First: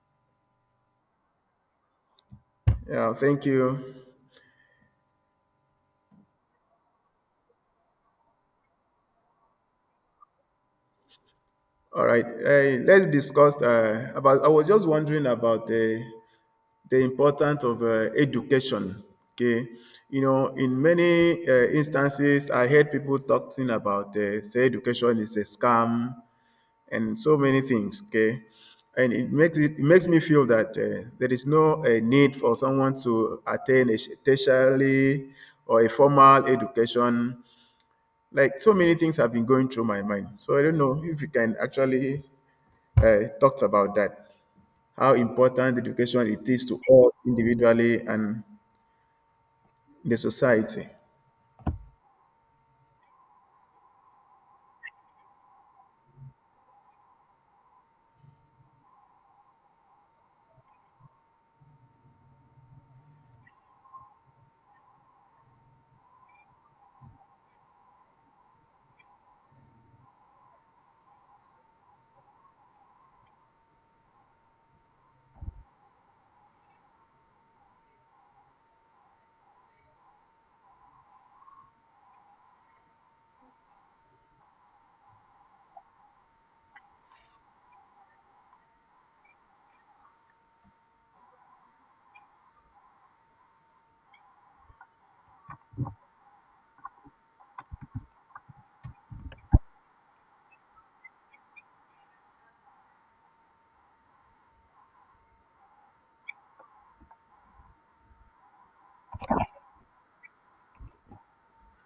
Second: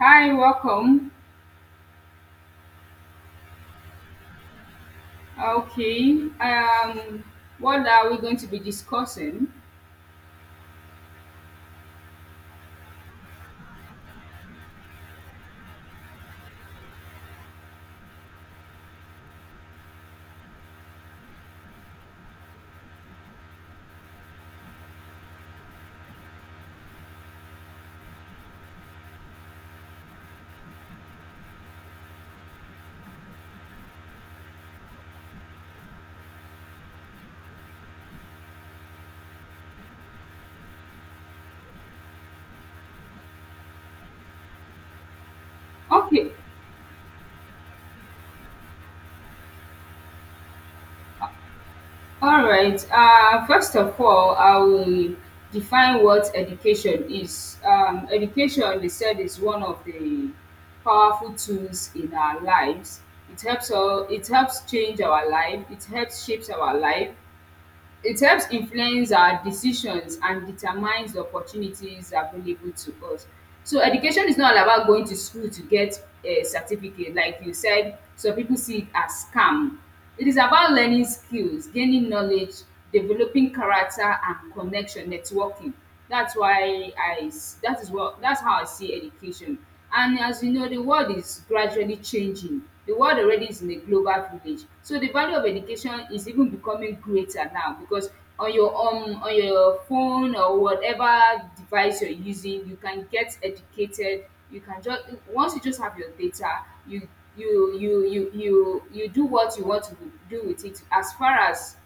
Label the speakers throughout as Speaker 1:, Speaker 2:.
Speaker 1: Hi, welcome.
Speaker 2: Yeah, thank you.
Speaker 1: Okay, um, what are we going to be discussing?
Speaker 2: All right, let's discuss about. I was just wondering about the importance of education. Okay, you know, in many instances, I heard people talking about say education is a scam and so many things. Okay, and it makes me feel that there is no need for someone to attain a tertiary or a formal education. Like so many things have been going through my mind. So I don't know if you can actually talk about that. How important education
Speaker 1: Okay,
Speaker 2: it is to us individually and the society.
Speaker 1: all right. First of all, I will define what education is. Education, they said, is one of the powerful tools in our lives. It helps change our life. It helps shapes our life. It helps influence our decisions and determines the opportunities available to us. So education is not all about going to school to get a certificate. Like you said, some people see it as scam. It is about learning skills, gaining knowledge, developing character and connection, networking. That's why I s- that is what That's how I see education. And as you know, the world is gradually changing. The world already is in a global village. So the value of education is even becoming greater now because on your phone or whatever device you're using, you can get educated. You can just once you just have your data, you do what you want to do with it, as far as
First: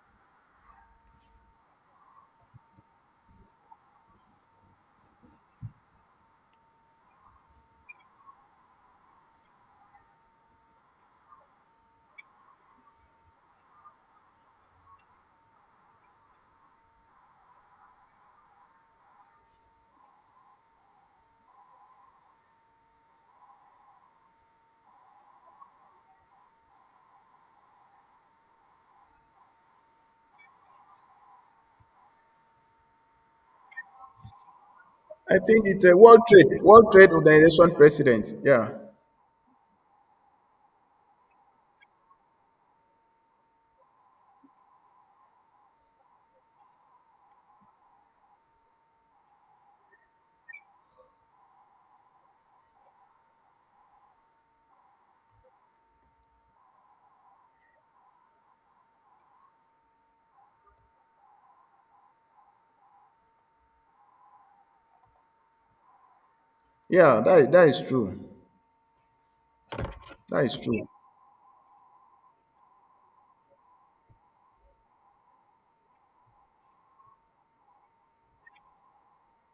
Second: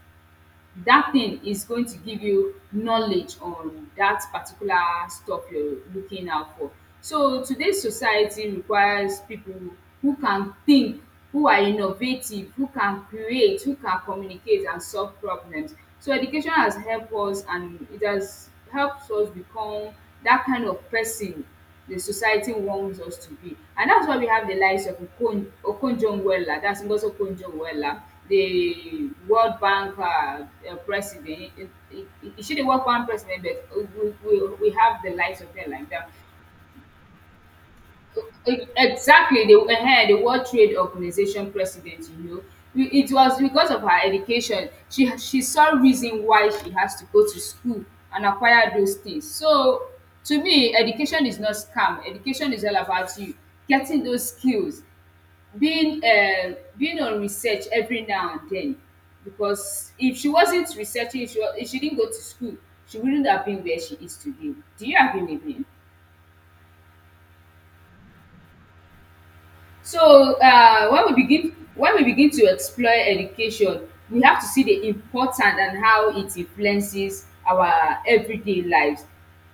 Speaker 1: that thing is going to give you knowledge on that particular stuff you're looking out for. So today's society requires people who can think, who are innovative, who can create, who can communicate and solve problems. So education has helped us, and it has helped us become that kind of person the society wants us to be. And that's why we have the likes of Okonjo-Iweala, that's Ngozi Okonjo-Iweala, the World Bank president. It should the World Bank president, but we have the
Speaker 2: I
Speaker 1: likes of
Speaker 2: think
Speaker 1: them
Speaker 2: it's
Speaker 1: like
Speaker 2: a
Speaker 1: that.
Speaker 2: World Trade Organization president.
Speaker 1: E-
Speaker 2: Yeah,
Speaker 1: exactly, the World Trade Organization president, you know. We- it was because of her education, she saw reason why she has to go to school and acquire those things. So to me, education is not scam. Education is all about you getting those skills, being being on research every now and then, because if she wasn't researching, if if she didn't go to school, she wouldn't have been where she is today. Do you agree with me?
Speaker 2: yeah, that is true.
Speaker 1: So
Speaker 2: That is true.
Speaker 1: when we begin to explore education, we have to see the importance and how it influences our everyday lives.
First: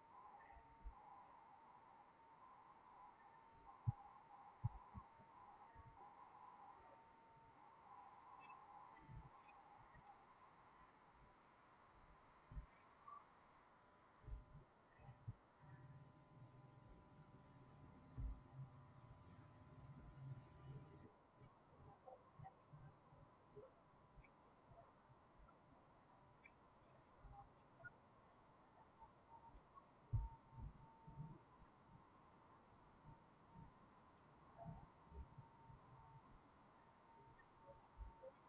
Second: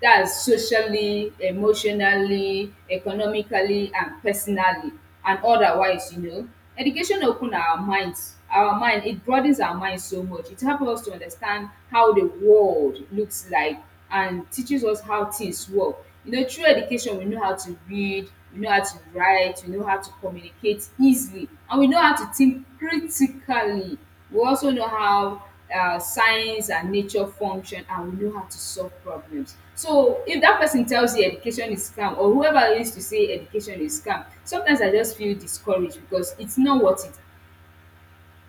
Speaker 1: That's socially, emotionally, economically and personally, and otherwise, you know. Education open our minds, our mind. It broadens our mind so much. It helps us to understand how the world looks like and teaches us how things work. You know, through education, we know how to read, we know how to write, we know how to communicate easily, and we know how to think critically. We also know how science and nature function, and we know how to solve problems. So, if that person tells you education is scam, or whoever used to say education is scam, sometimes I just feel discouraged because it's not worth it.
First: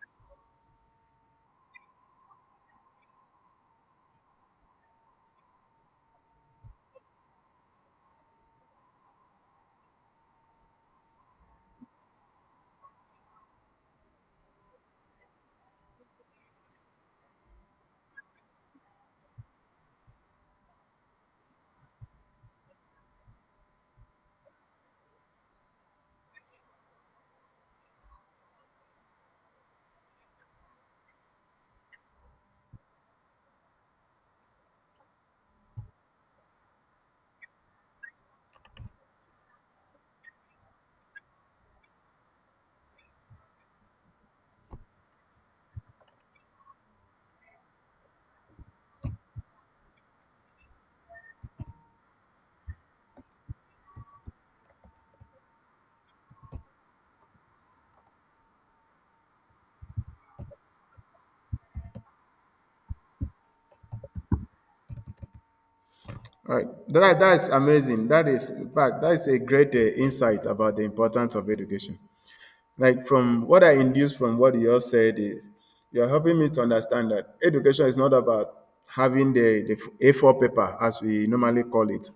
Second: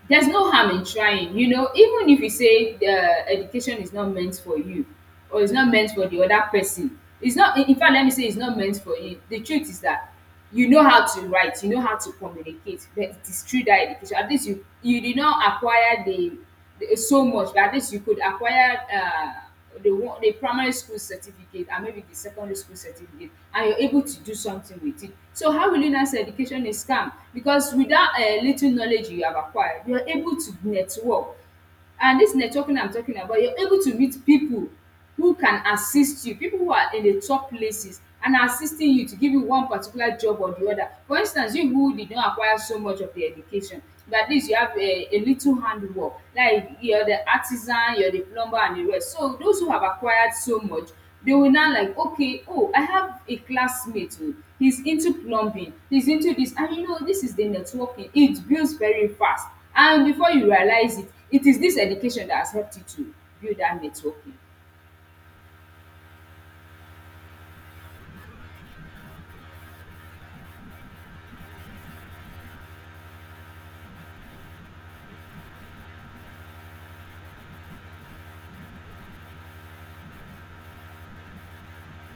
Speaker 1: There's no harm in trying, you know. Even if you say the education is not meant for you or it's not meant for the other person, it's not in fact, let me say it's not meant for you, the truth is that you know how to write, you know how to communicate. But it is through that education, at least you did not acquire the so much, but at least you could acquire the one, the primary school certificate, and maybe the secondary school certificate, and you're able to do something with it. So how will you now say education is scam? Because with that little knowledge you have acquired, you're able to network. And this networking I'm talking about, you're able to meet people who can assist you, people who are in the top places and are assisting you to give you one particular job or the other. For instance, you who did not acquire so much of the education, but at least you have a little handwork, like you're the artisan, you're the plumber, and the rest. So those who have acquired so much, they will now like, okay, oh, I have a classmate who he's into plumbing, he's into this, and you know, this is the networking. It builds very fast, and before you realize it, it is this education that has helped you to build that networking.
Speaker 2: All right, that is amazing. That is, in fact, that is a great insight about the importance of education. Like from what I induced from what you all said is you're helping me to understand that education is not about having the A4 paper as we normally call it.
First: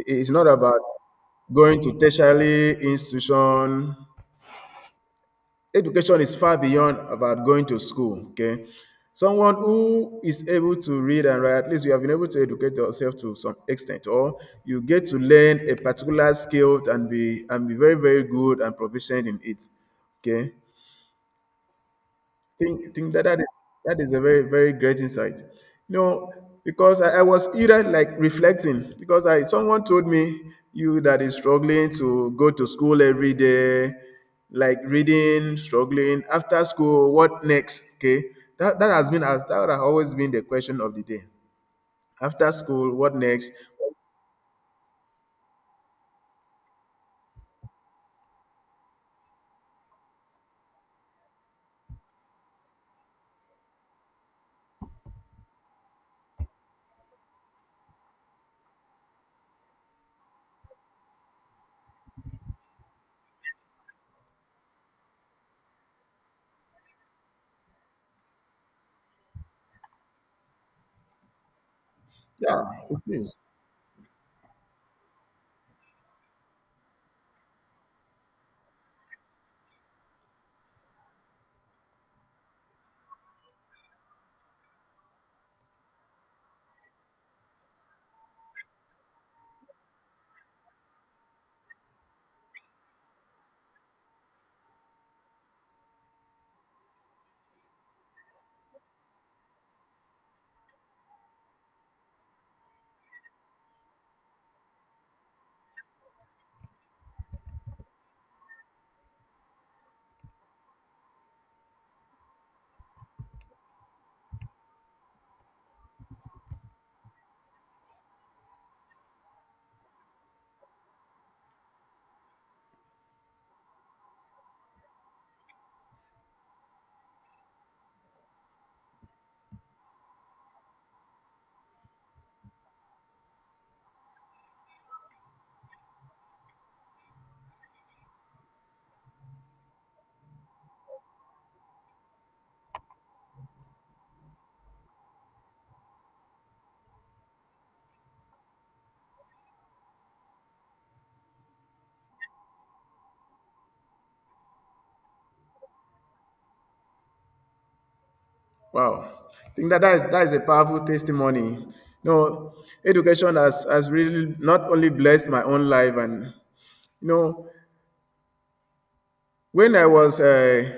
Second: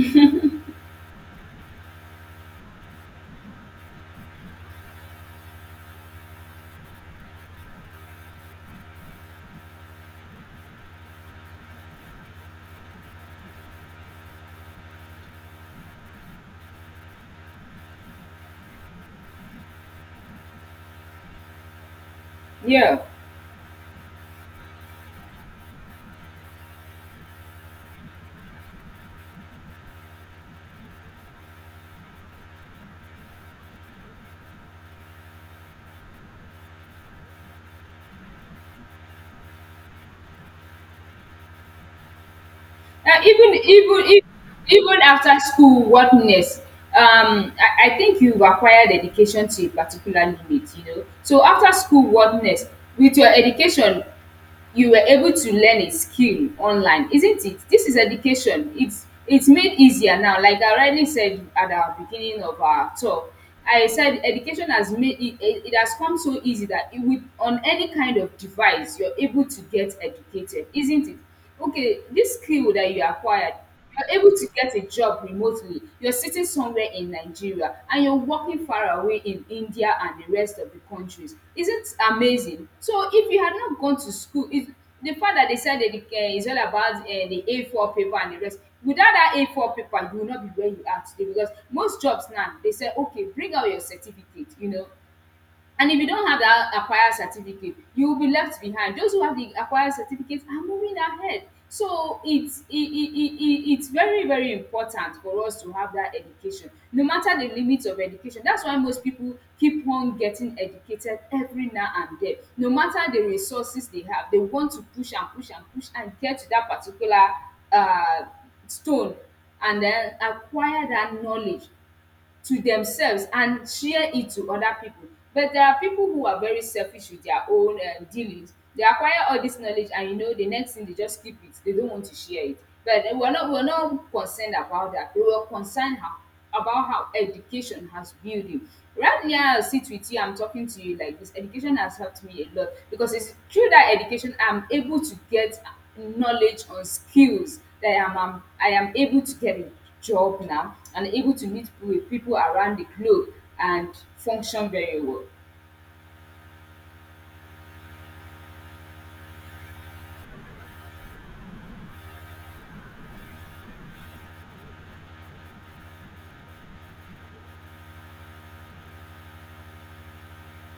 Speaker 2: It's not about going to tertiary institution. Education is far beyond about going to school. Okay. Someone who is able to read and write, at least you have been able to educate yourself to some extent, or you get to learn a particular skill and be very, very good and proficient in it. Okay. think
Speaker 1: Yeah.
Speaker 2: think that that is a very, very great insight, you know, because I was even like reflecting because I someone told me you that is struggling to go to school every day, like reading, struggling, after school what next? Okay, that has always been the question of the day. After school, what next?
Speaker 1: Even even if even after school, what next? I think you've acquired education to a particular limit, you know. So after school, what next? With your education, you were able to learn a skill online, isn't it? This is education. It's made easier now. Like I already said at our beginning of our talk, I said education has made it. It has come so easy that it, with on any kind of device, you're able to get educated, isn't it? Okay, this
Speaker 2: Yeah,
Speaker 1: skill that you
Speaker 2: it is.
Speaker 1: acquired, you're able to get a job remotely. You're sitting somewhere in Nigeria and you're working far away in India and the rest of the countries. Isn't it amazing? So if you had not gone to school, if the fact that they said that the, is all about the A4 paper and the rest, without that A4 paper, you will not be where you are today, because most jobs now, they say, okay, bring out your certificate, you know. And if you don't have that acquired certificate, you will be left behind. Those who have the acquired certificate are moving ahead. So it's it's very, very important for us to have that education, no matter the limit of education. That's why most people keep on getting educated every now and then. No matter the resources they have, they want to push and push and push and get to that particular uh, stone, and then acquire that knowledge to themselves and share it to other people. But there are people who are very selfish with their own dealings. They acquire all this knowledge, and you know the next thing, they just keep it. They don't want to share it. But they we're not concerned about that. We were concerned about how education has built you. Right now, I sit with you. I'm talking to you like this. Education has helped me a lot, because it's through that education I'm able to get knowledge on skills that I am able to get it job now, and able to meet with people around the globe and function very well.
Speaker 2: Wow. I think that is a powerful testimony. No, education has really not only blessed my own life, and, you know, when I was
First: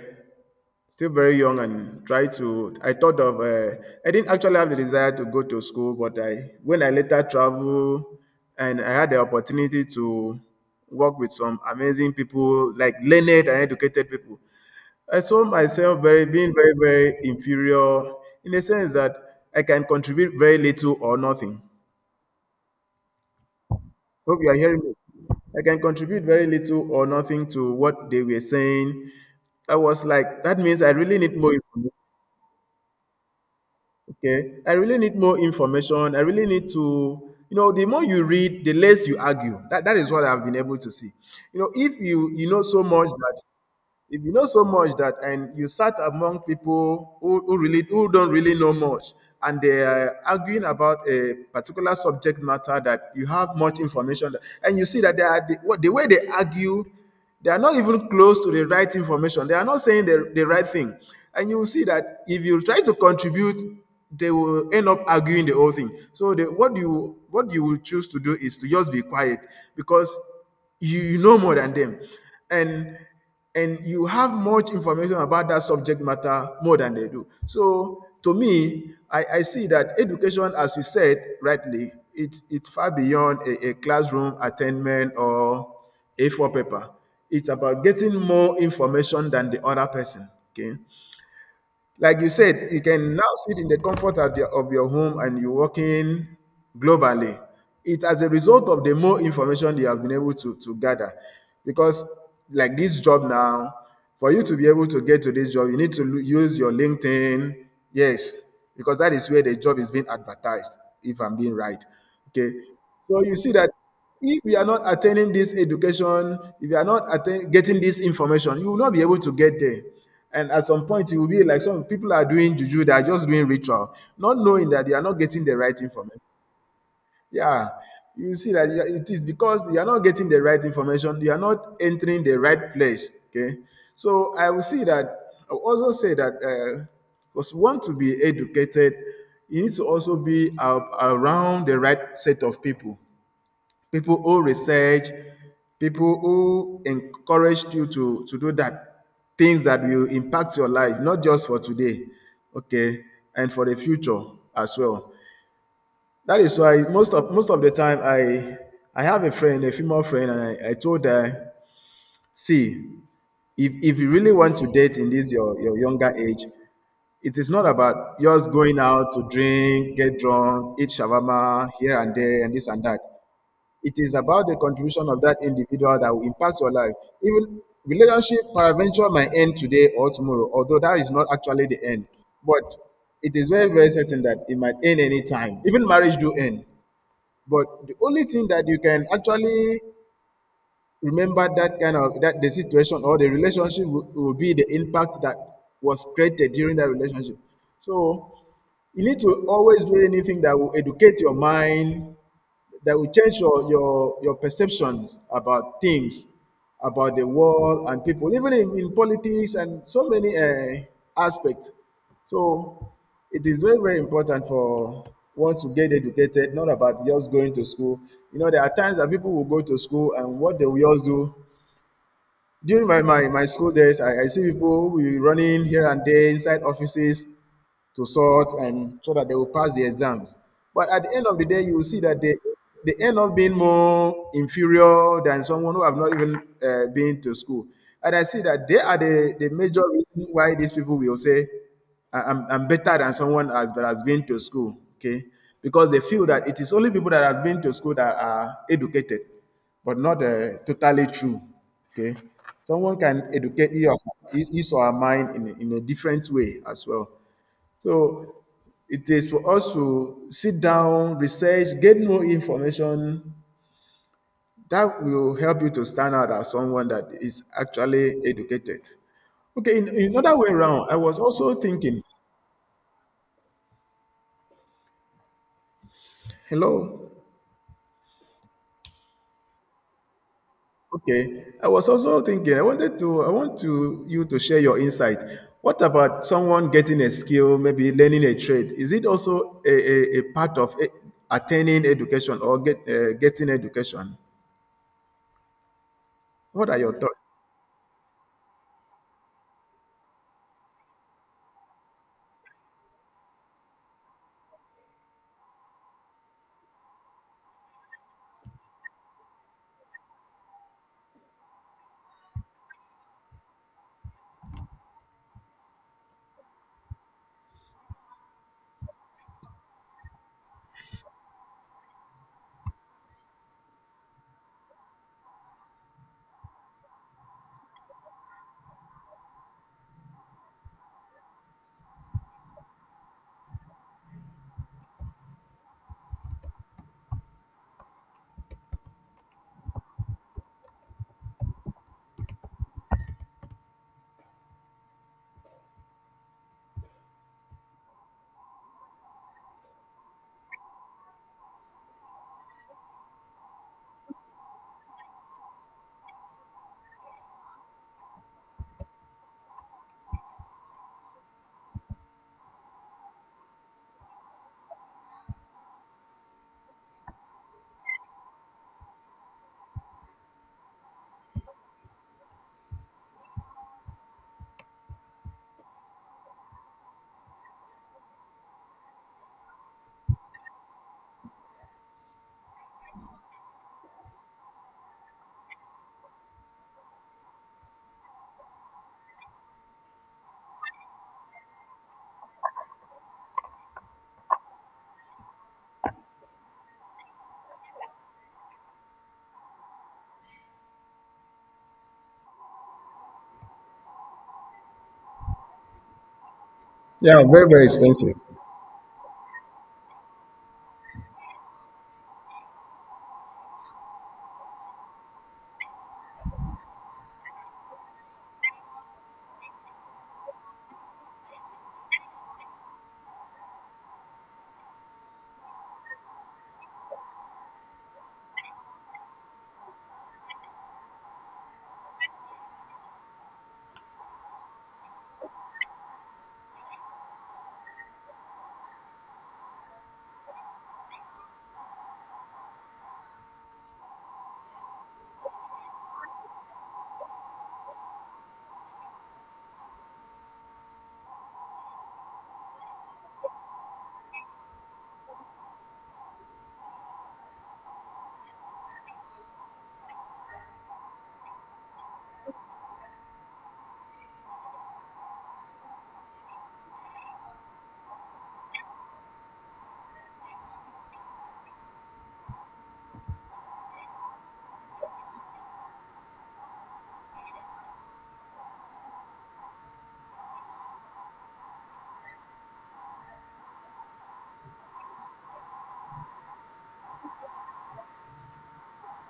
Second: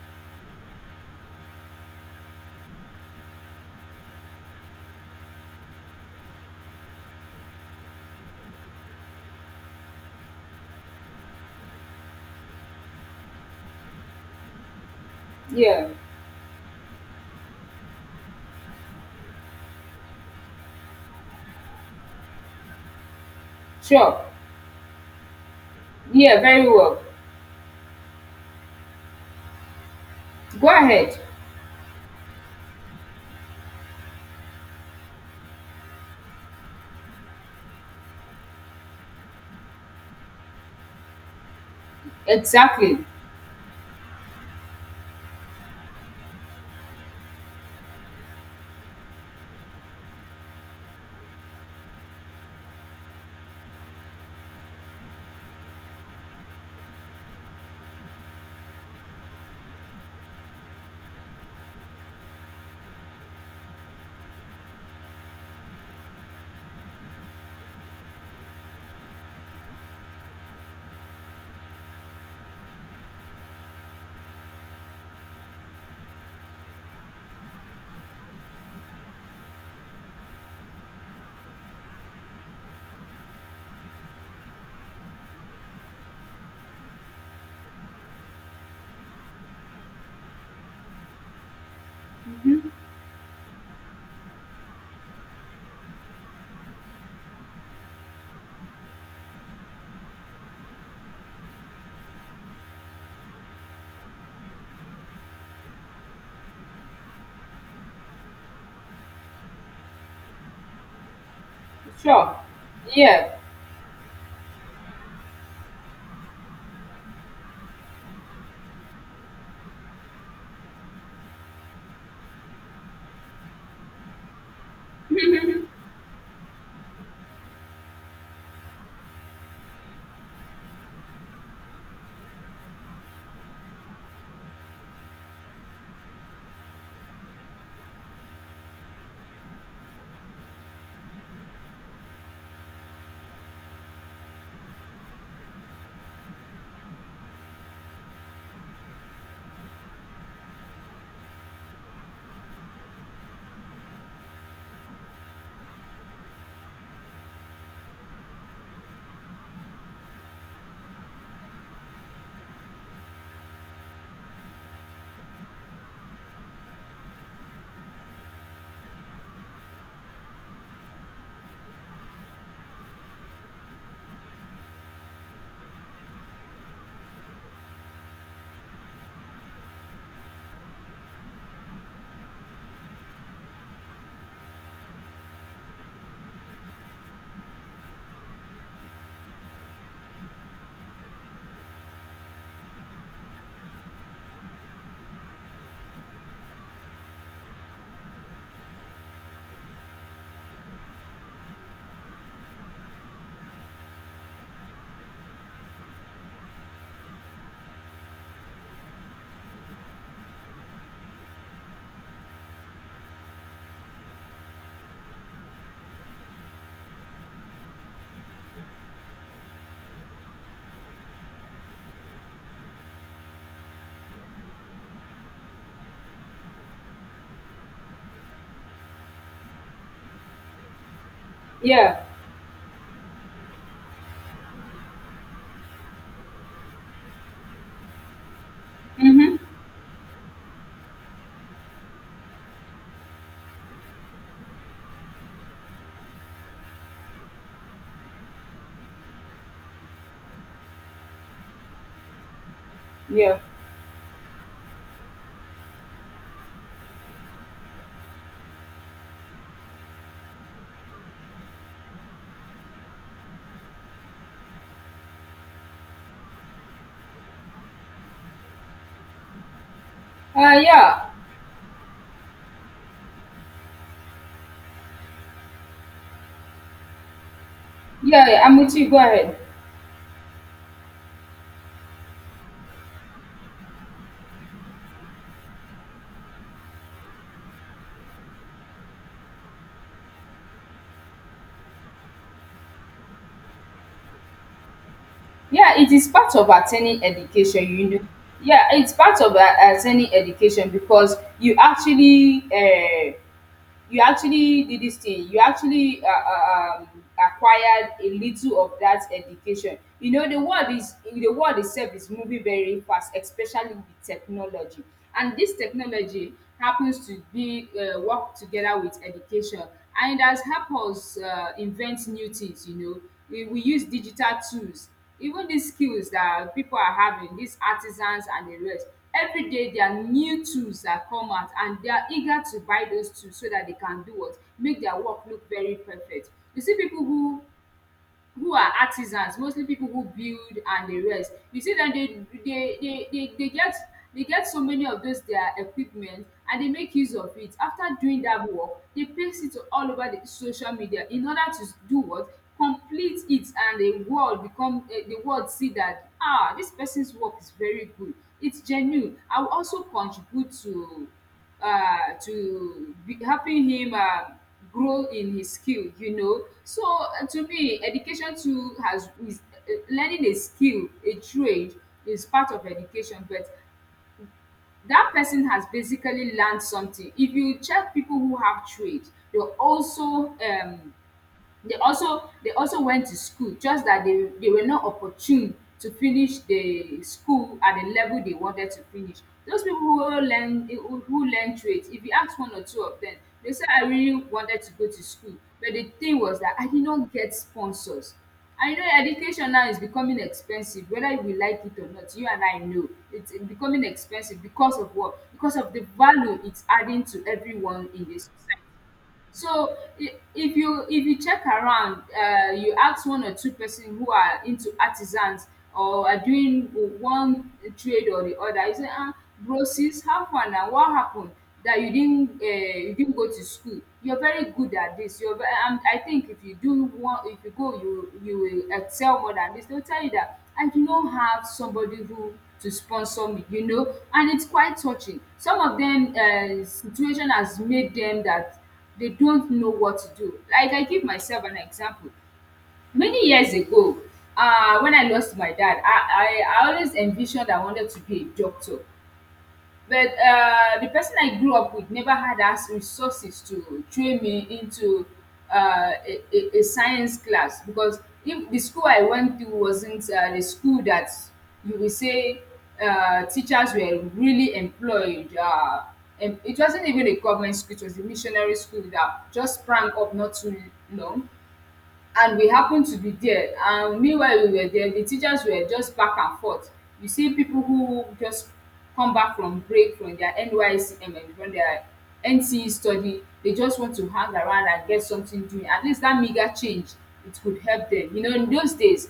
Speaker 2: still very young and tried to, I thought of, I didn't actually have the desire to go to school, but I, when I later traveled and I had the opportunity to work with some amazing people, like learned and educated people, I saw
Speaker 1: Yeah,
Speaker 2: myself very being very, very inferior in the sense that I can contribute very little or nothing.
Speaker 1: sure.
Speaker 2: Hope you are hearing me. I can contribute
Speaker 1: Yeah,
Speaker 2: very
Speaker 1: very
Speaker 2: little
Speaker 1: well.
Speaker 2: or nothing to what they were saying. I was like, that
Speaker 1: Go
Speaker 2: means I really
Speaker 1: ahead.
Speaker 2: need more information. Okay. I really need more information. I really need to, you know, the more you read, the less you argue. That is what I've been able to see. You know, if you you know so
Speaker 1: Exactly.
Speaker 2: much that if you know so much that, and you sat among people who really, who don't really know much, and they are arguing about a particular subject matter that you have much information, that- and you see that the way they argue, they are not even close to the right information. They are not saying the right thing, and you will see that if you try to contribute, they will end up arguing the whole thing. So, the, what you will choose to do is to just be quiet because you know more than them, and and you have much information about that subject matter more than they do. So to me, I see that education, as you said rightly, it's far beyond a classroom attainment or A4 paper. It's about getting more information than the other person. Okay. Like you said, you can now sit in the comfort of, your home and you're working globally. It as a result of the more information you have been able to gather. Because like this job now, for you to be able to get to this job, you need to use your LinkedIn. Yes, because that is where the job is being advertised, if I'm being right.
Speaker 1: Sure.
Speaker 2: Okay. So you
Speaker 1: Yeah,
Speaker 2: see that if you are not attaining this education, if you are not getting this information, you will not be able to get there. And at some point, you will be like some people are doing juju, they are just doing ritual, not knowing that you are not getting the right information. Yeah, you see that it is because you are not getting the right information, you are not entering the right place. Okay, so I will see that I will also say that because we want to be educated, you need to also be around the right set of people, people who research, people who encouraged you to do that, things that will impact your life, not just for today, okay, and for the future as well. That is why most of the time I have a friend, a female friend, and I told her, see, if you really want to date in this your younger age, it is not about just going out to drink, get drunk, eat shawarma here and there, and this and that. It is about the contribution of that individual that will impact your life. Even relationship paraventure might end today or tomorrow, although that is not actually the end. But it is very, very certain that it might end any time. Even marriage do end. But the only thing that you can actually remember that kind of that the situation or the relationship will be the impact that was created during that relationship. So you need to always do anything that will educate your mind, that will change your perceptions about things, about the world and people, even in politics and so many aspects. So it is very, very important for one to get educated, not about just going to school. You know, there are times that people will go to school and what they will just do. During my, my school days, I see people who will be running here and there inside offices to sort and so that they will pass the exams. But at the end of the day, you will see
Speaker 1: yeah.
Speaker 2: that they end up being more inferior than someone who have not even been to school. And I see that they are
Speaker 1: Mm-hmm.
Speaker 2: the major reason why these people will say, " I'm better than someone has, that has been to school, okay? Because they feel that it is only people that has been to school that are educated, but not totally true, okay? Someone can
Speaker 1: Yeah.
Speaker 2: educate his or her mind in, in a different way as well. So it is for us to sit down, research, get more information that will help you to stand out as someone that is actually educated. Okay, in another way around, I
Speaker 1: Yeah.
Speaker 2: was also thinking, hello.
Speaker 1: Yeah, yeah, I'm with you. Go ahead.
Speaker 2: Okay, I was also thinking, I want to you to share your insight. What about someone getting a skill, maybe learning a trade? Is it also a part of attaining education or getting education?
Speaker 1: Yeah, it is part of
Speaker 2: What are your
Speaker 1: attaining
Speaker 2: thoughts?
Speaker 1: education, you know. Yeah, it's part of attaining education because you actually did this thing. You actually acquired a little of that education. You know, the world itself is moving very fast, especially with technology. And this technology happens to be work together with education, and it has helped us invent new things, you know. We use digital tools. Even these skills that people are having, these artisans and the rest, every day their new tools are come out, and they are eager to buy those tools so that they can do what make their work look very perfect. You see people who are artisans, mostly people who build and the rest. You see that they get, they get so many of those their equipment, and they make use of it. After doing that work, they paste it all over the social media in order to do what complete it, and the world become the world see that, ah, this person's work is very good, it's genuine. I will also contribute to be helping him grow in his skill, you know. So to me, education too has is learning a skill, a trade, is part of education. But that person has basically learned something. If you check people who have trade, they also they also went to school, just that they were not opportune to finish the school at the level they wanted to finish. Those people who learn who learn trades, if you ask one or two of them, they say, I really wanted to go to school, but the thing was that I did not get sponsors. I know education now is becoming expensive, whether we like it or not. You and I know it's becoming expensive because of what, because of the value it's adding
Speaker 2: Yeah,
Speaker 1: to
Speaker 2: very, very
Speaker 1: everyone in
Speaker 2: expensive.
Speaker 1: this society. So I- if you check around, you ask one or two-person who are into artisans or are doing one trade or the other, you say, ah, bro, sis, how far now? What happened that you didn't go to school? You're very good at this. You're very, I think if you go, you will excel more than this. They'll tell you that I do not have somebody who to sponsor me, you know, and it's quite touching. Some of them, situation has made them that they don't know what to do. Like I give myself an example. Many years ago, when I lost my dad, I always envisioned I wanted to be a doctor, but the person I grew up with never had as resources to train me into a science class, because if the school I went to wasn't, the school that you will say, teachers were really employed. And it wasn't even a government school; it was a missionary school that just sprang up not too long, and we happened to be there. And meanwhile we were there, the teachers were just back and forth. You see people who just come back from break from their NYSC and from their NCE study. They just want to hang around and get something doing, at least that meagre change, it could help them. You know, in those days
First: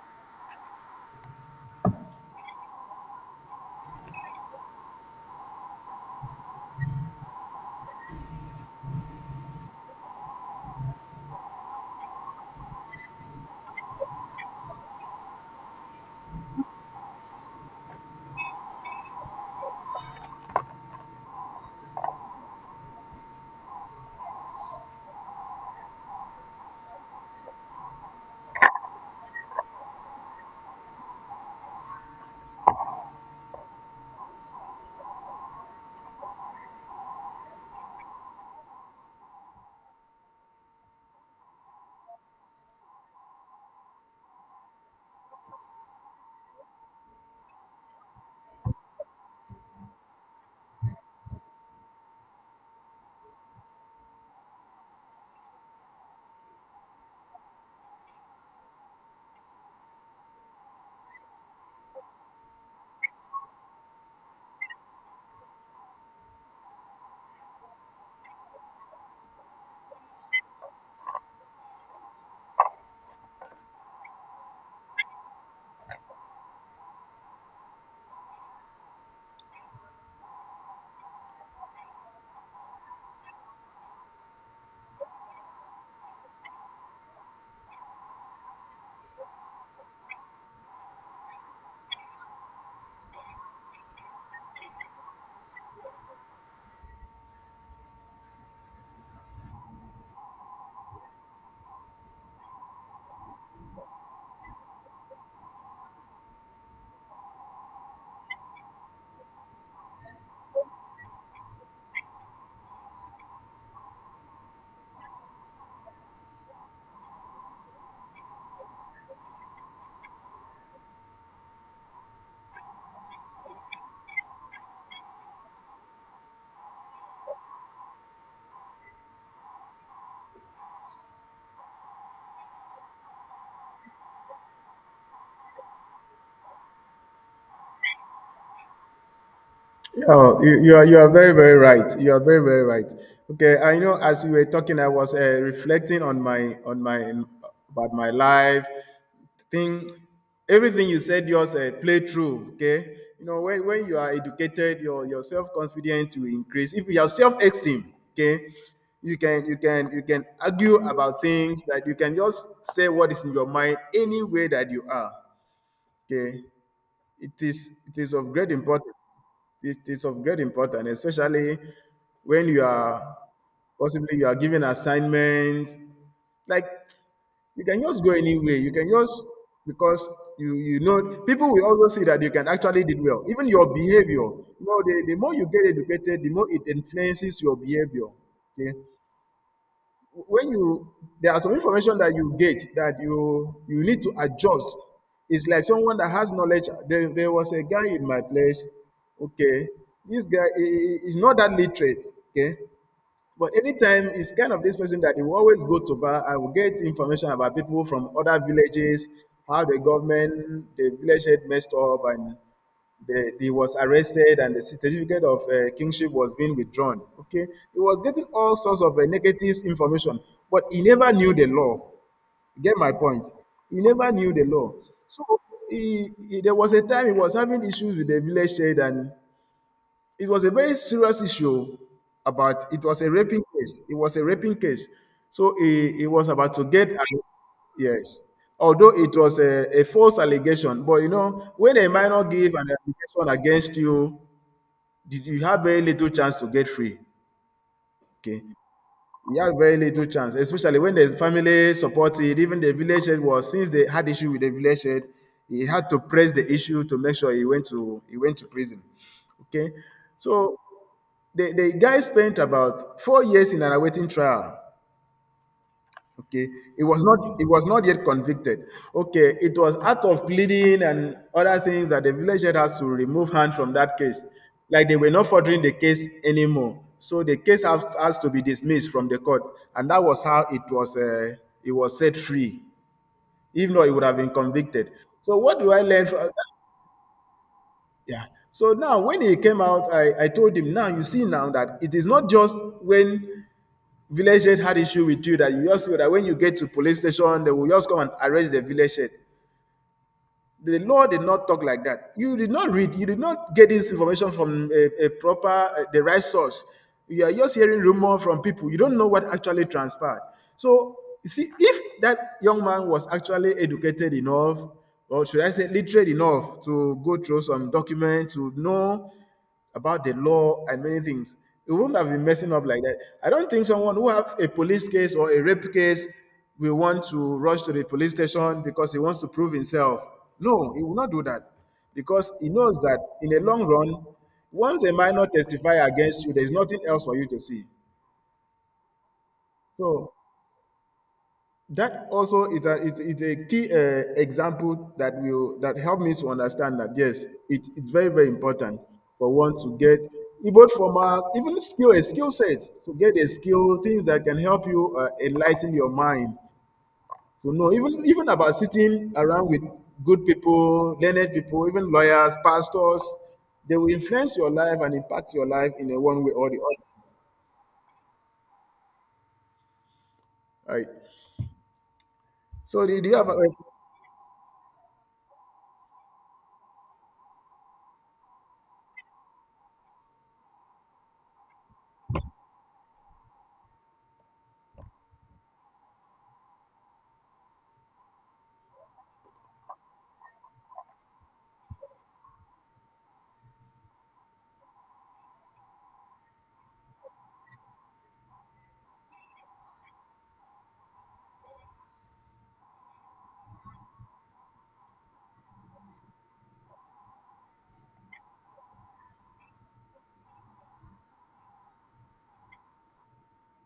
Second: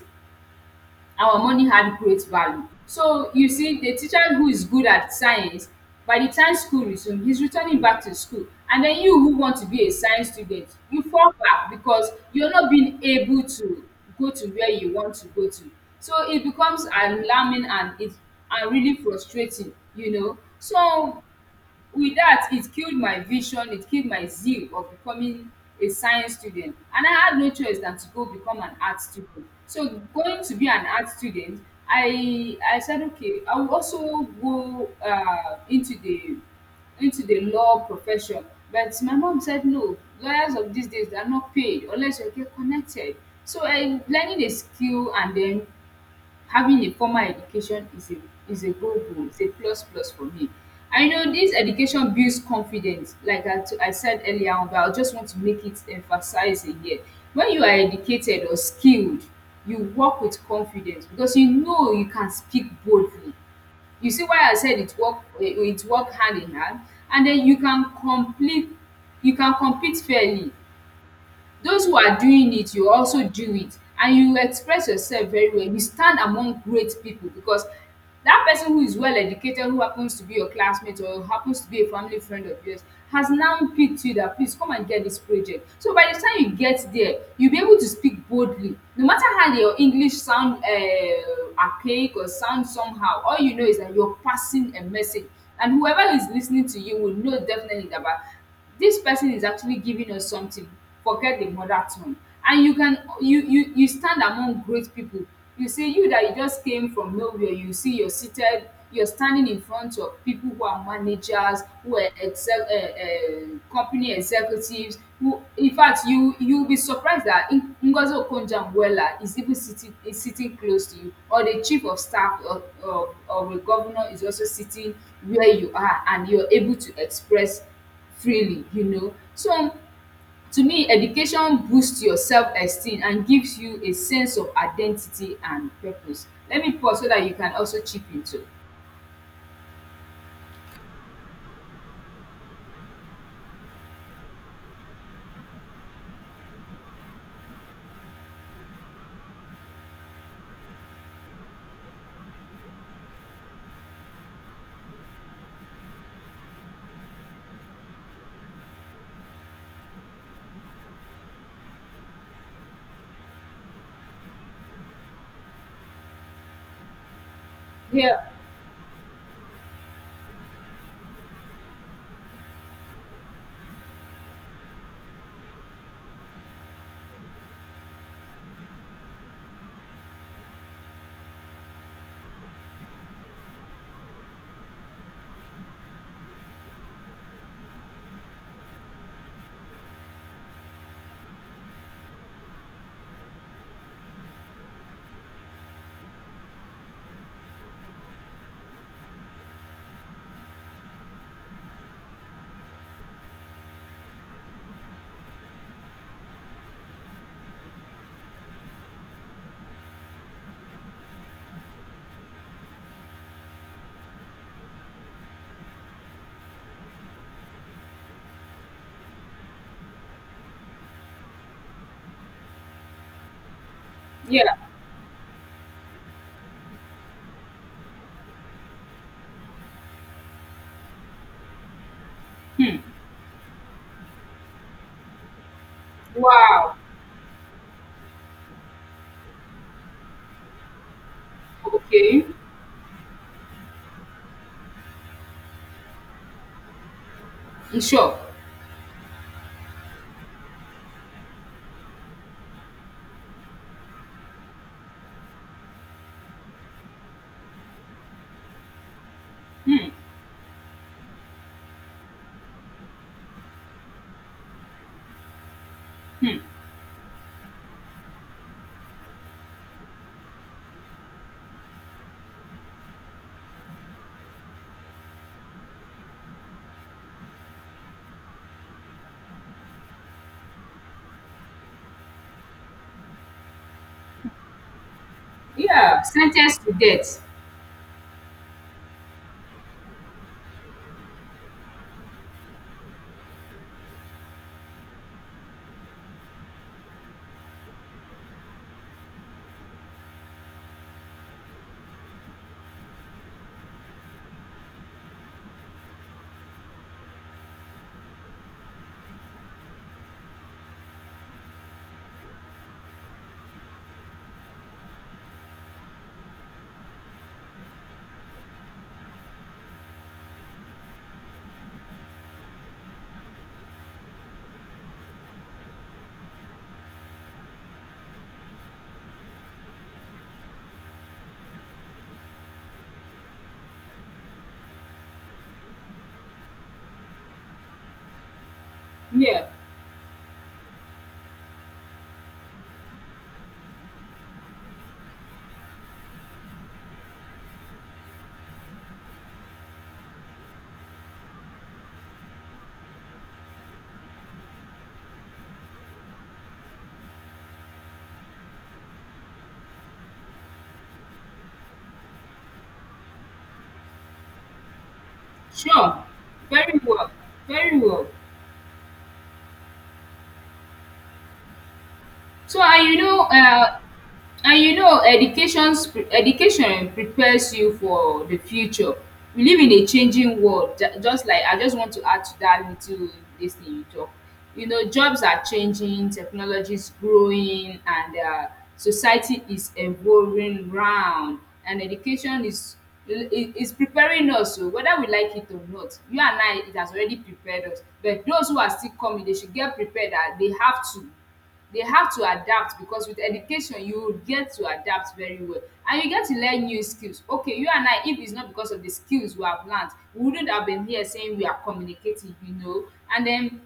Speaker 1: our money had great value. So you see, the teacher who is good at science, by the time school resumes, he's returning back to school. And then you who want to be a science student, you fall back because you're not being able to go to where you want to go to. So it becomes alarming and it and really frustrating, you know. So with that, it killed my vision, it killed my zeal of becoming a science student. And I had no choice than to go become an art student. So going to be an art student, I said, okay, I will also go, into the law profession. But my mom said no, lawyers of these days they are not paid unless you get connected. So I learning a skill and then having a formal education is a good goal, is a plus plus for me. I know this education builds confidence, like I said earlier on, but I just want to make it emphasize again. When you are educated or skilled, you work with confidence because you know you can speak boldly. You see why I said it work, it work hand in hand. And then you can compete fairly. Those who are doing it, you also do it, and you express yourself very well. You stand among great people, because that person who is well educated, who happens to be your classmate or happens to be a family friend of yours, has now picked you, that please come and get this project. So by the time you get there, you'll be able to speak boldly, no matter how your english sound, archaic or sound somehow. All you know is that you're passing a message, and whoever is listening to you will know definitely that this person is actually giving us something. Forget the mother tongue. And you can, you stand among great people. You see, you that you just came from nowhere, you see you're seated, you're standing in front of people who are managers, who are excel company executives, who in fact, you you'll be surprised that Ngozi Okonjo-Iweala is even sitting is sitting close to you, or the chief of staff of a governor is also sitting where you are, and you're able to express freely, you know. So, to me, education boosts your self-esteem and gives you a sense of identity and purpose. Let me pause so that you can also chip into.
Speaker 2: Oh, you, you are very, very right. You are very, very right. Okay, I know as you were talking, I was reflecting on my about my life thing. Everything you said, yours play through. Okay, you know when you are educated, your self confidence will increase. If your self esteem, okay, you can you can argue about things that you can just say what is in your mind any way that you are. Okay, it is
Speaker 1: Yeah,
Speaker 2: of great importance, it's of great importance, especially when you are possibly you are given assignments. Like you can just go anywhere. You can just because you know people will also see that you can actually did well. Even your behavior. You know, the more you get educated, the more it influences your behavior. Okay. When you there are some information that you get that you need to adjust, it's like someone that has knowledge. There was a guy in my place, okay, this guy he's not that literate, okay. But anytime it's kind of this person that he will always go to bar and will get information about people from other villages, how the government, the village head messed up and he was arrested and the certificate of kingship was being withdrawn. Okay, he was getting all sorts of negative information, but he never knew the law. Get my point? He never knew the
Speaker 1: yeah.
Speaker 2: law. So there was a time he was having issues with the village head, and it was a very serious issue. About
Speaker 1: Hmm.
Speaker 2: It was a raping case. So he was about to
Speaker 1: Wow.
Speaker 2: get yes. Although it was a false allegation, but you know, when a minor
Speaker 1: Okay.
Speaker 2: give an allegation against you, you have very little chance to get free.
Speaker 1: Mm, sure.
Speaker 2: Okay, you have very little chance, especially when there's family support. Even the village head was, since they had issue with the village head, he had to press the issue to make sure he went to prison. Okay,
Speaker 1: Hmm.
Speaker 2: so the guy spent about 4 years in an awaiting trial.
Speaker 1: Hmm.
Speaker 2: Okay, it was not yet convicted. Okay, it was out of pleading and other things, that the village head has to remove hand from that case, like they were not furthering the case anymore. So the case has to be dismissed from the court, and that was how it was set free. Even though he would have been convicted. So what do I
Speaker 1: Yeah.
Speaker 2: learn from that?
Speaker 1: Sentenced to death.
Speaker 2: Yeah. So now when he came out, I told him, now you see, now that it is not just when village head had issue with you, that you just feel that when you get to police station they will just come and arrest the village head. The law did not talk like that. You did not read, you did not get this information from a proper the right source. You are just hearing rumor from people. You don't know what actually transpired. So you see, if that young man was actually educated enough, or should I say literate enough, to go through some documents to know about the law and many things. It wouldn't have been messing up like that. I don't think someone who have a police case or a rape case will want to rush to the police station because he wants to prove himself. No, he will not do that, because he knows that in the long run, once a minor testify against you, there's nothing else for you to see.
Speaker 1: Yeah.
Speaker 2: So that also is is a key example that will that help me to understand that yes, it's very very important for one to get, even from a, even skill, a skill set, to get a skill, things that can help you enlighten your mind, to know even about sitting around with good people, learned people, even lawyers, pastors. They will influence your life and impact your life in a
Speaker 1: Sure.
Speaker 2: one way or the
Speaker 1: Very
Speaker 2: other.
Speaker 1: well. Very well.
Speaker 2: Right.
Speaker 1: So I
Speaker 2: So
Speaker 1: you
Speaker 2: do you
Speaker 1: know
Speaker 2: have a,
Speaker 1: and you know, education prepares you for the future. We live in a changing world. Just like I just want to add to that little this thing you talk. You know, jobs are changing, technology is growing, and, society is evolving round. And education is preparing us. So whether we like it or not, you and I, it has already prepared us. But those who are still coming, they should get prepared that they have to adapt, because with education you get to adapt very well, and you get to learn new skills. Okay, you and I, if it's not because of the skills we have learned, we wouldn't have been here saying we are communicative, you know. And then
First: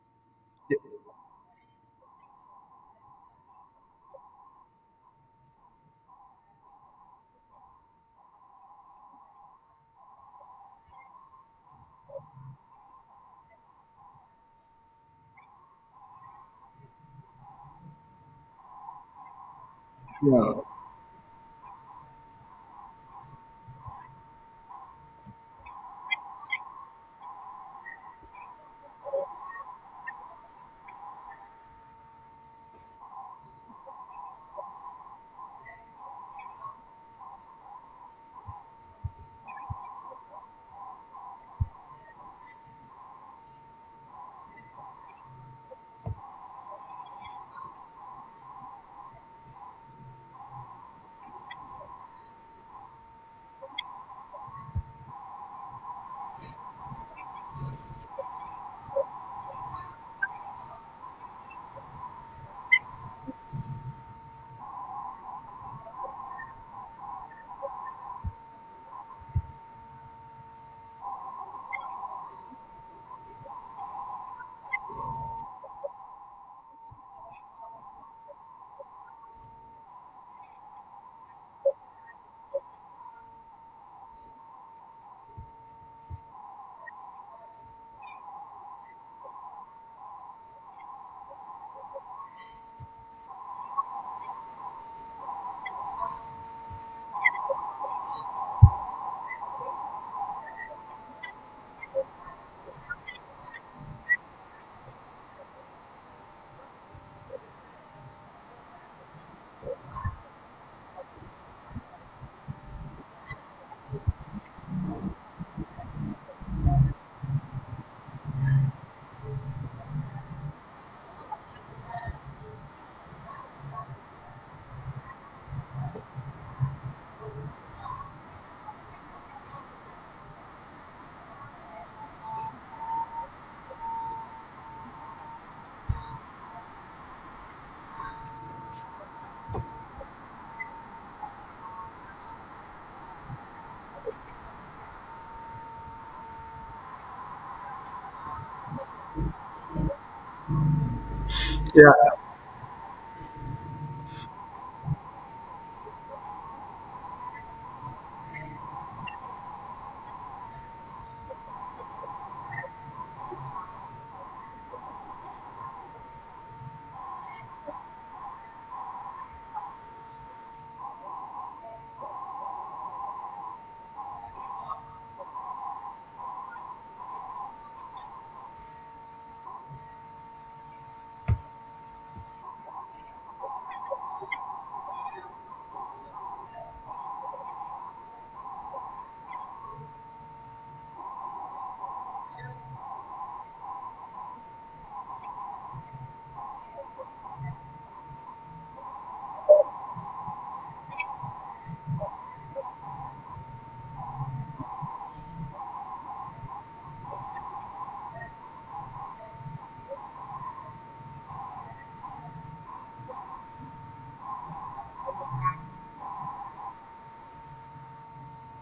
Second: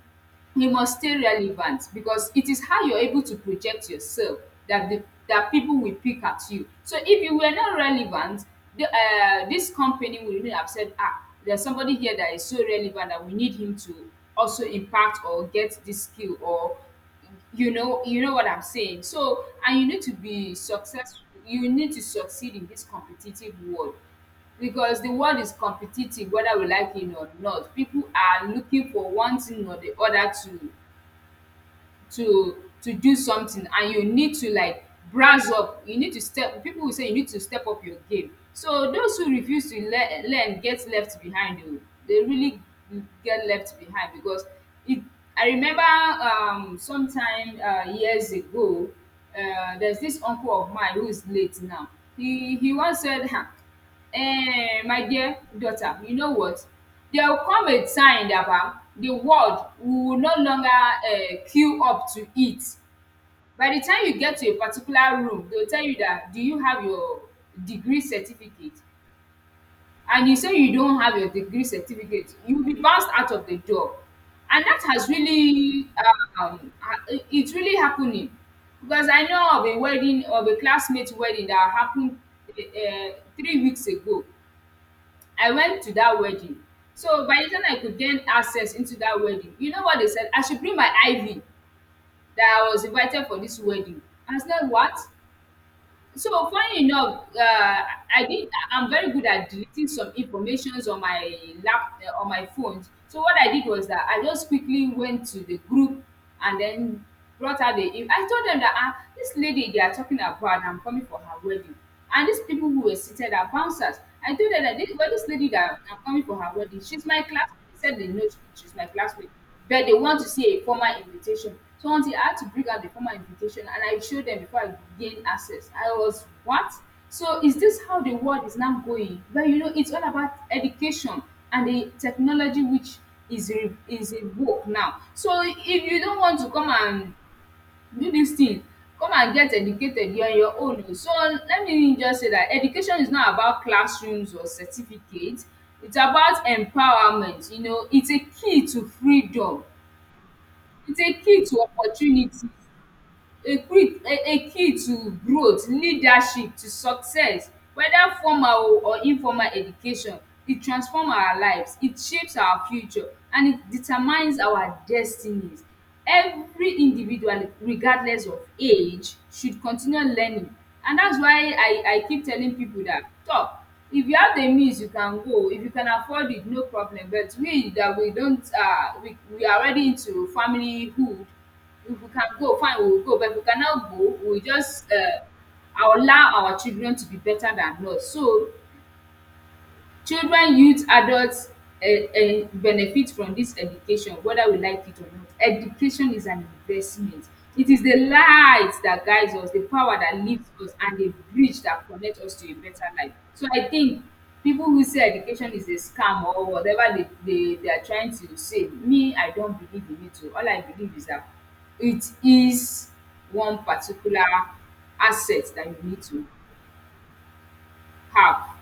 Speaker 1: you must stay relevant, because it is how you're able to project yourself, that the that people will pick at you. So if you were not relevant, this company will really have said, ah, there's somebody here that is so relevant that we need him to also impact or get this skill. Or you know, what I'm saying. So, and you need to
Speaker 2: yeah,
Speaker 1: be successful, you need to succeed in this competitive world, because the world is competitive, whether we like it or not. People are looking for one thing or the other to to to do something, and you need to, like, brass up, you need to step, people will say you need to step up your game. So those who refuse to learn get left behind o, they really get left behind, because it I remember, sometime, years ago, there's this uncle of mine who is late now. He once said, "Ha, my dear daughter, you know what, there will come a time dapa, the world will no longer, queue up to eat. By the time you get to a particular room, they will tell you that, do you have your degree certificate? And you say you don't have your degree certificate, you will be bounced out of the door." And that has really, it's really happening, because I know of a wedding, of a classmate wedding that happened, um 3 weeks ago. I went to that wedding. So by the time I could gain access into that wedding, you know what they said? I should bring my IV, that I was invited for this wedding. I said, what? So funny enough, I did. I am very good at deleting some informations on my lap on my phone. So what I did was that I just quickly went to the group and then brought out the. I told them that, ah, this lady they are talking about, I'm coming for her wedding. And these people who were seated are bouncers. I told her that this, well, this lady that I'm coming for her wedding, she's my classmate. They said they know she's my classmate, but they want to see a formal invitation. So until I had to bring out the formal invitation and I showed them before I gained access. I was, what? So is this how the world is now going? But you know, it's all about education and the technology, which is a work now. So if you don't want to come and do this thing, come and get educated, you, on your own o. So let me just say that education is not about classrooms or certificates. It's about empowerment, you know. It's a key to freedom, it's a key to
Speaker 2: yeah.
Speaker 1: opportunities, a key, a key to growth, leadership, to success, whether formal o or informal education, e transform our lives, it shapes our future, and it determines our destinies. Every individual, regardless of age, should continue learning. And that's why I keep telling people, dat tor, if you have the means you can go, if you can afford it, no problem. But we dat we don't, we are already into familyhood. If we can go, fine, we will go. But if we cannot go, we will just, allow our children to be better than us. So children, youth, adults, benefit from this education, whether we like it or not. Education is an investment. It is the light that guides us, the power that lifts us, and the bridge that connects us to a better life. So I think people who say education is a scam, or whatever they dey they are trying to say, me I don't believe in it oo. All I believe is that it is one particular asset that you need to have.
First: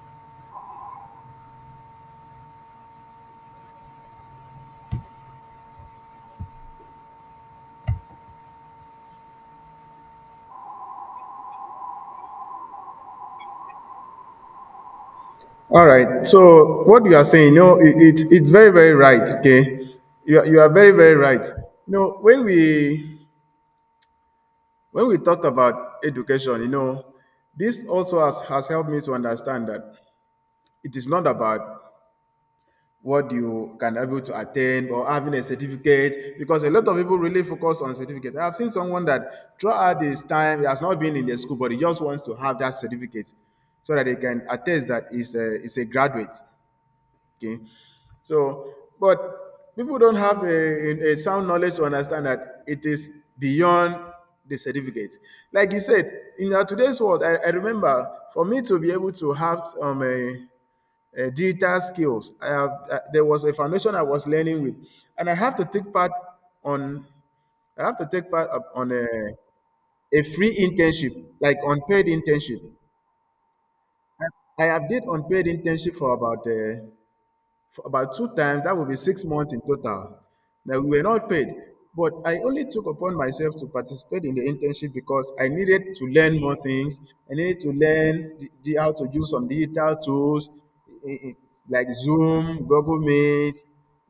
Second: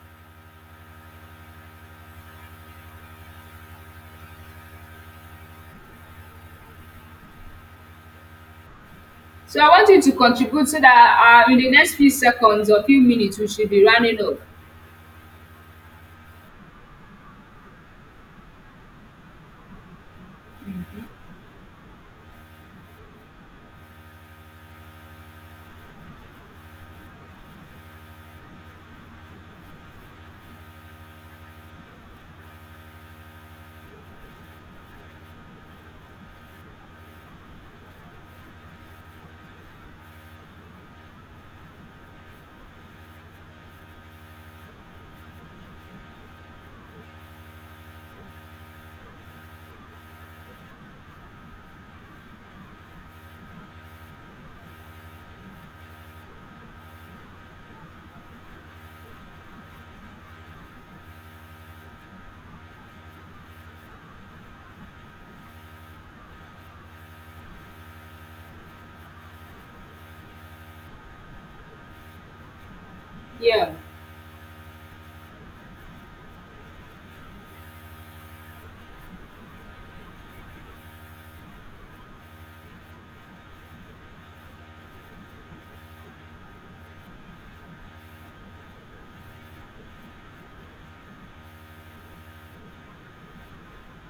Speaker 1: So I want you to contribute, so that, in the next few seconds or few minutes, we should be running up.
Speaker 2: All right. So what you are saying, you know, it's very, very right. Okay, you are very, very right. You know, when we talked about education, you know, this also has helped me to understand that it is not about what you can able to attain or having a certificate, because a lot of people really focus on certificate. I've seen someone that throughout his time he has not been in the school, but he just wants to have that certificate so that they can attest that he's a graduate. Okay. So, but people don't have a sound knowledge to understand that it is beyond the certificate. Like you said, in our today's world, I remember, for me to be able to have a digital skills, I have, there was a foundation I was learning with, and I have to take part on, I have to take part up on a free internship, like unpaid internship.
Speaker 1: Yeah.
Speaker 2: I have did unpaid internship for about two times. That would be 6 months in total. Now we were not paid. But I only took upon myself to participate in the internship because I needed to learn more things. I needed to learn how to use some digital tools, eh, eh, like Zoom, Google Meet,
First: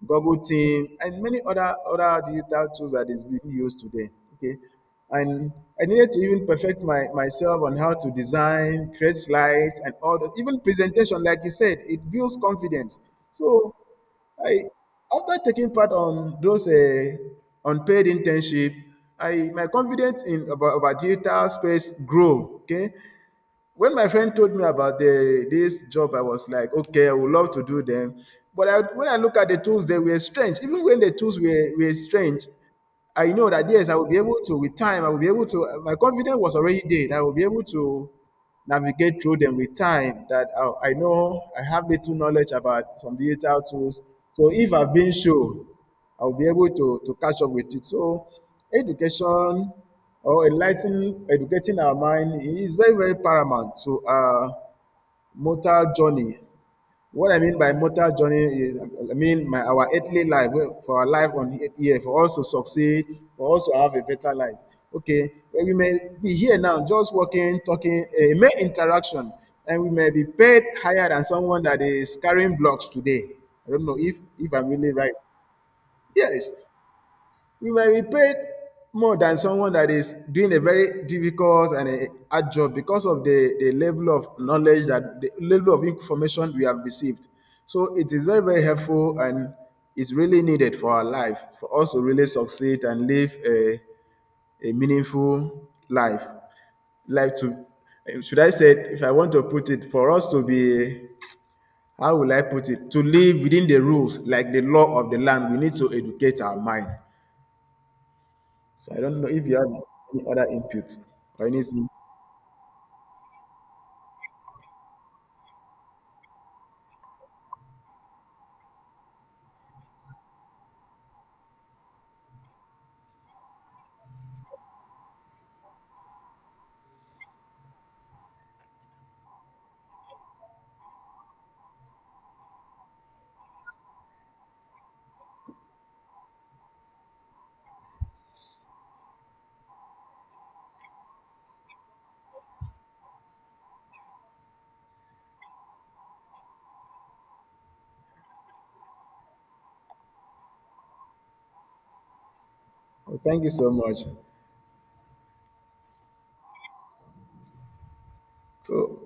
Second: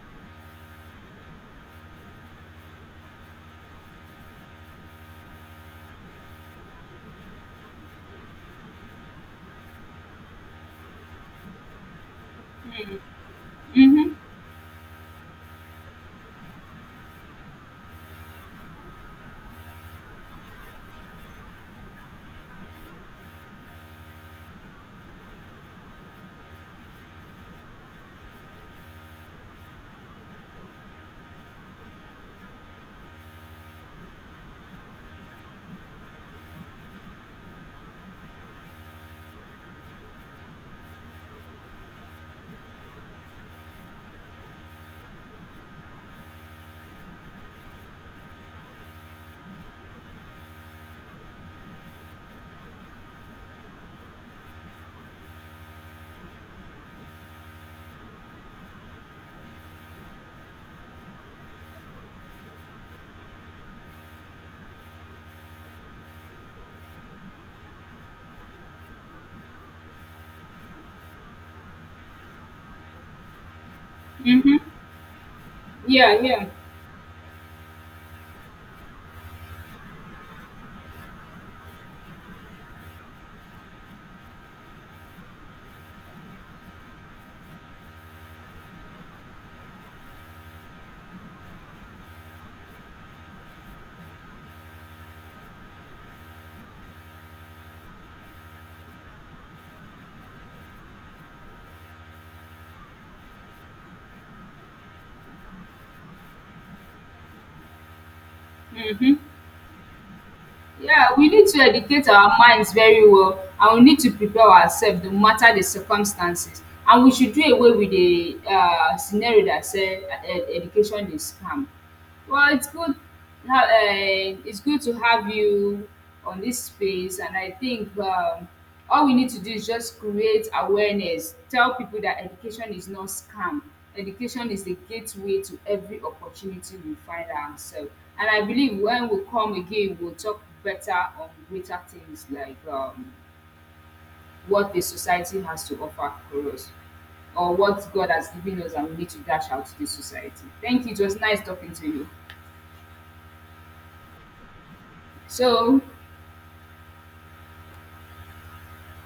Speaker 2: Google Team, and many other digital tools that is being used today. Okay, and I needed to even perfect my myself on how to design, create slides, and all that. Even presentation, like you said, it builds confidence. So,
Speaker 1: Mhm.
Speaker 2: I, after taking part on those unpaid internship, I my confidence in about digital space grow. Okay, when my friend told me about the this job, I was like, okay, I would love to do them. But I, when I look at the tools, they were strange. Even when the tools were strange, I know that yes, I will be able to with time. I will be able to. My confidence was already there, that I will be able to navigate through them with time. That I know I have little knowledge about some digital tools. So if I've been sure, I'll be able to catch up with it. So, education or enlightening, educating our mind is very, very paramount to our mortal journey. What I mean by mortal journey is, I mean, our earthly life, well, for our life on here, for us to succeed, for us to have a better life. Okay, well, we may be here now, just walking, talking, a mere interaction, and we may be paid higher than someone that is carrying blocks today. I don't know if
Speaker 1: Mhm.
Speaker 2: I'm really right.
Speaker 1: Yeah. Yeah.
Speaker 2: Yes. We were repaid more than someone that is doing a very difficult and a hard job, because of the level of knowledge, that the level of information we have received. So it is very, very helpful, and it's really needed for our life, for us to really succeed and live a meaningful life. Like to, should I say, it, if I want to put it, for us to be, how will I put it, to live within the rules, like the law of the land, we need to educate our mind. So I
Speaker 1: Mhm.
Speaker 2: don't know if you have any other input
Speaker 1: Yeah. We need
Speaker 2: or
Speaker 1: to
Speaker 2: anything.
Speaker 1: educate our minds very well, and we need to prepare ourselves no matter the circumstances. And we should do away with the, scenario that say, education is scam. Well, it's good. It's good to have you on this space, and I think. All we need to do is just create awareness, tell people that education is not scam. Education is the gateway to every opportunity we find ourselves. And I believe when we come again, we'll talk better on greater things, like, what the society has to offer for us, or what God has given us, and we need to dash out to the society. Thank you. It was nice talking to you.
Speaker 2: Well, thank you so much.
Speaker 1: So,
Speaker 2: So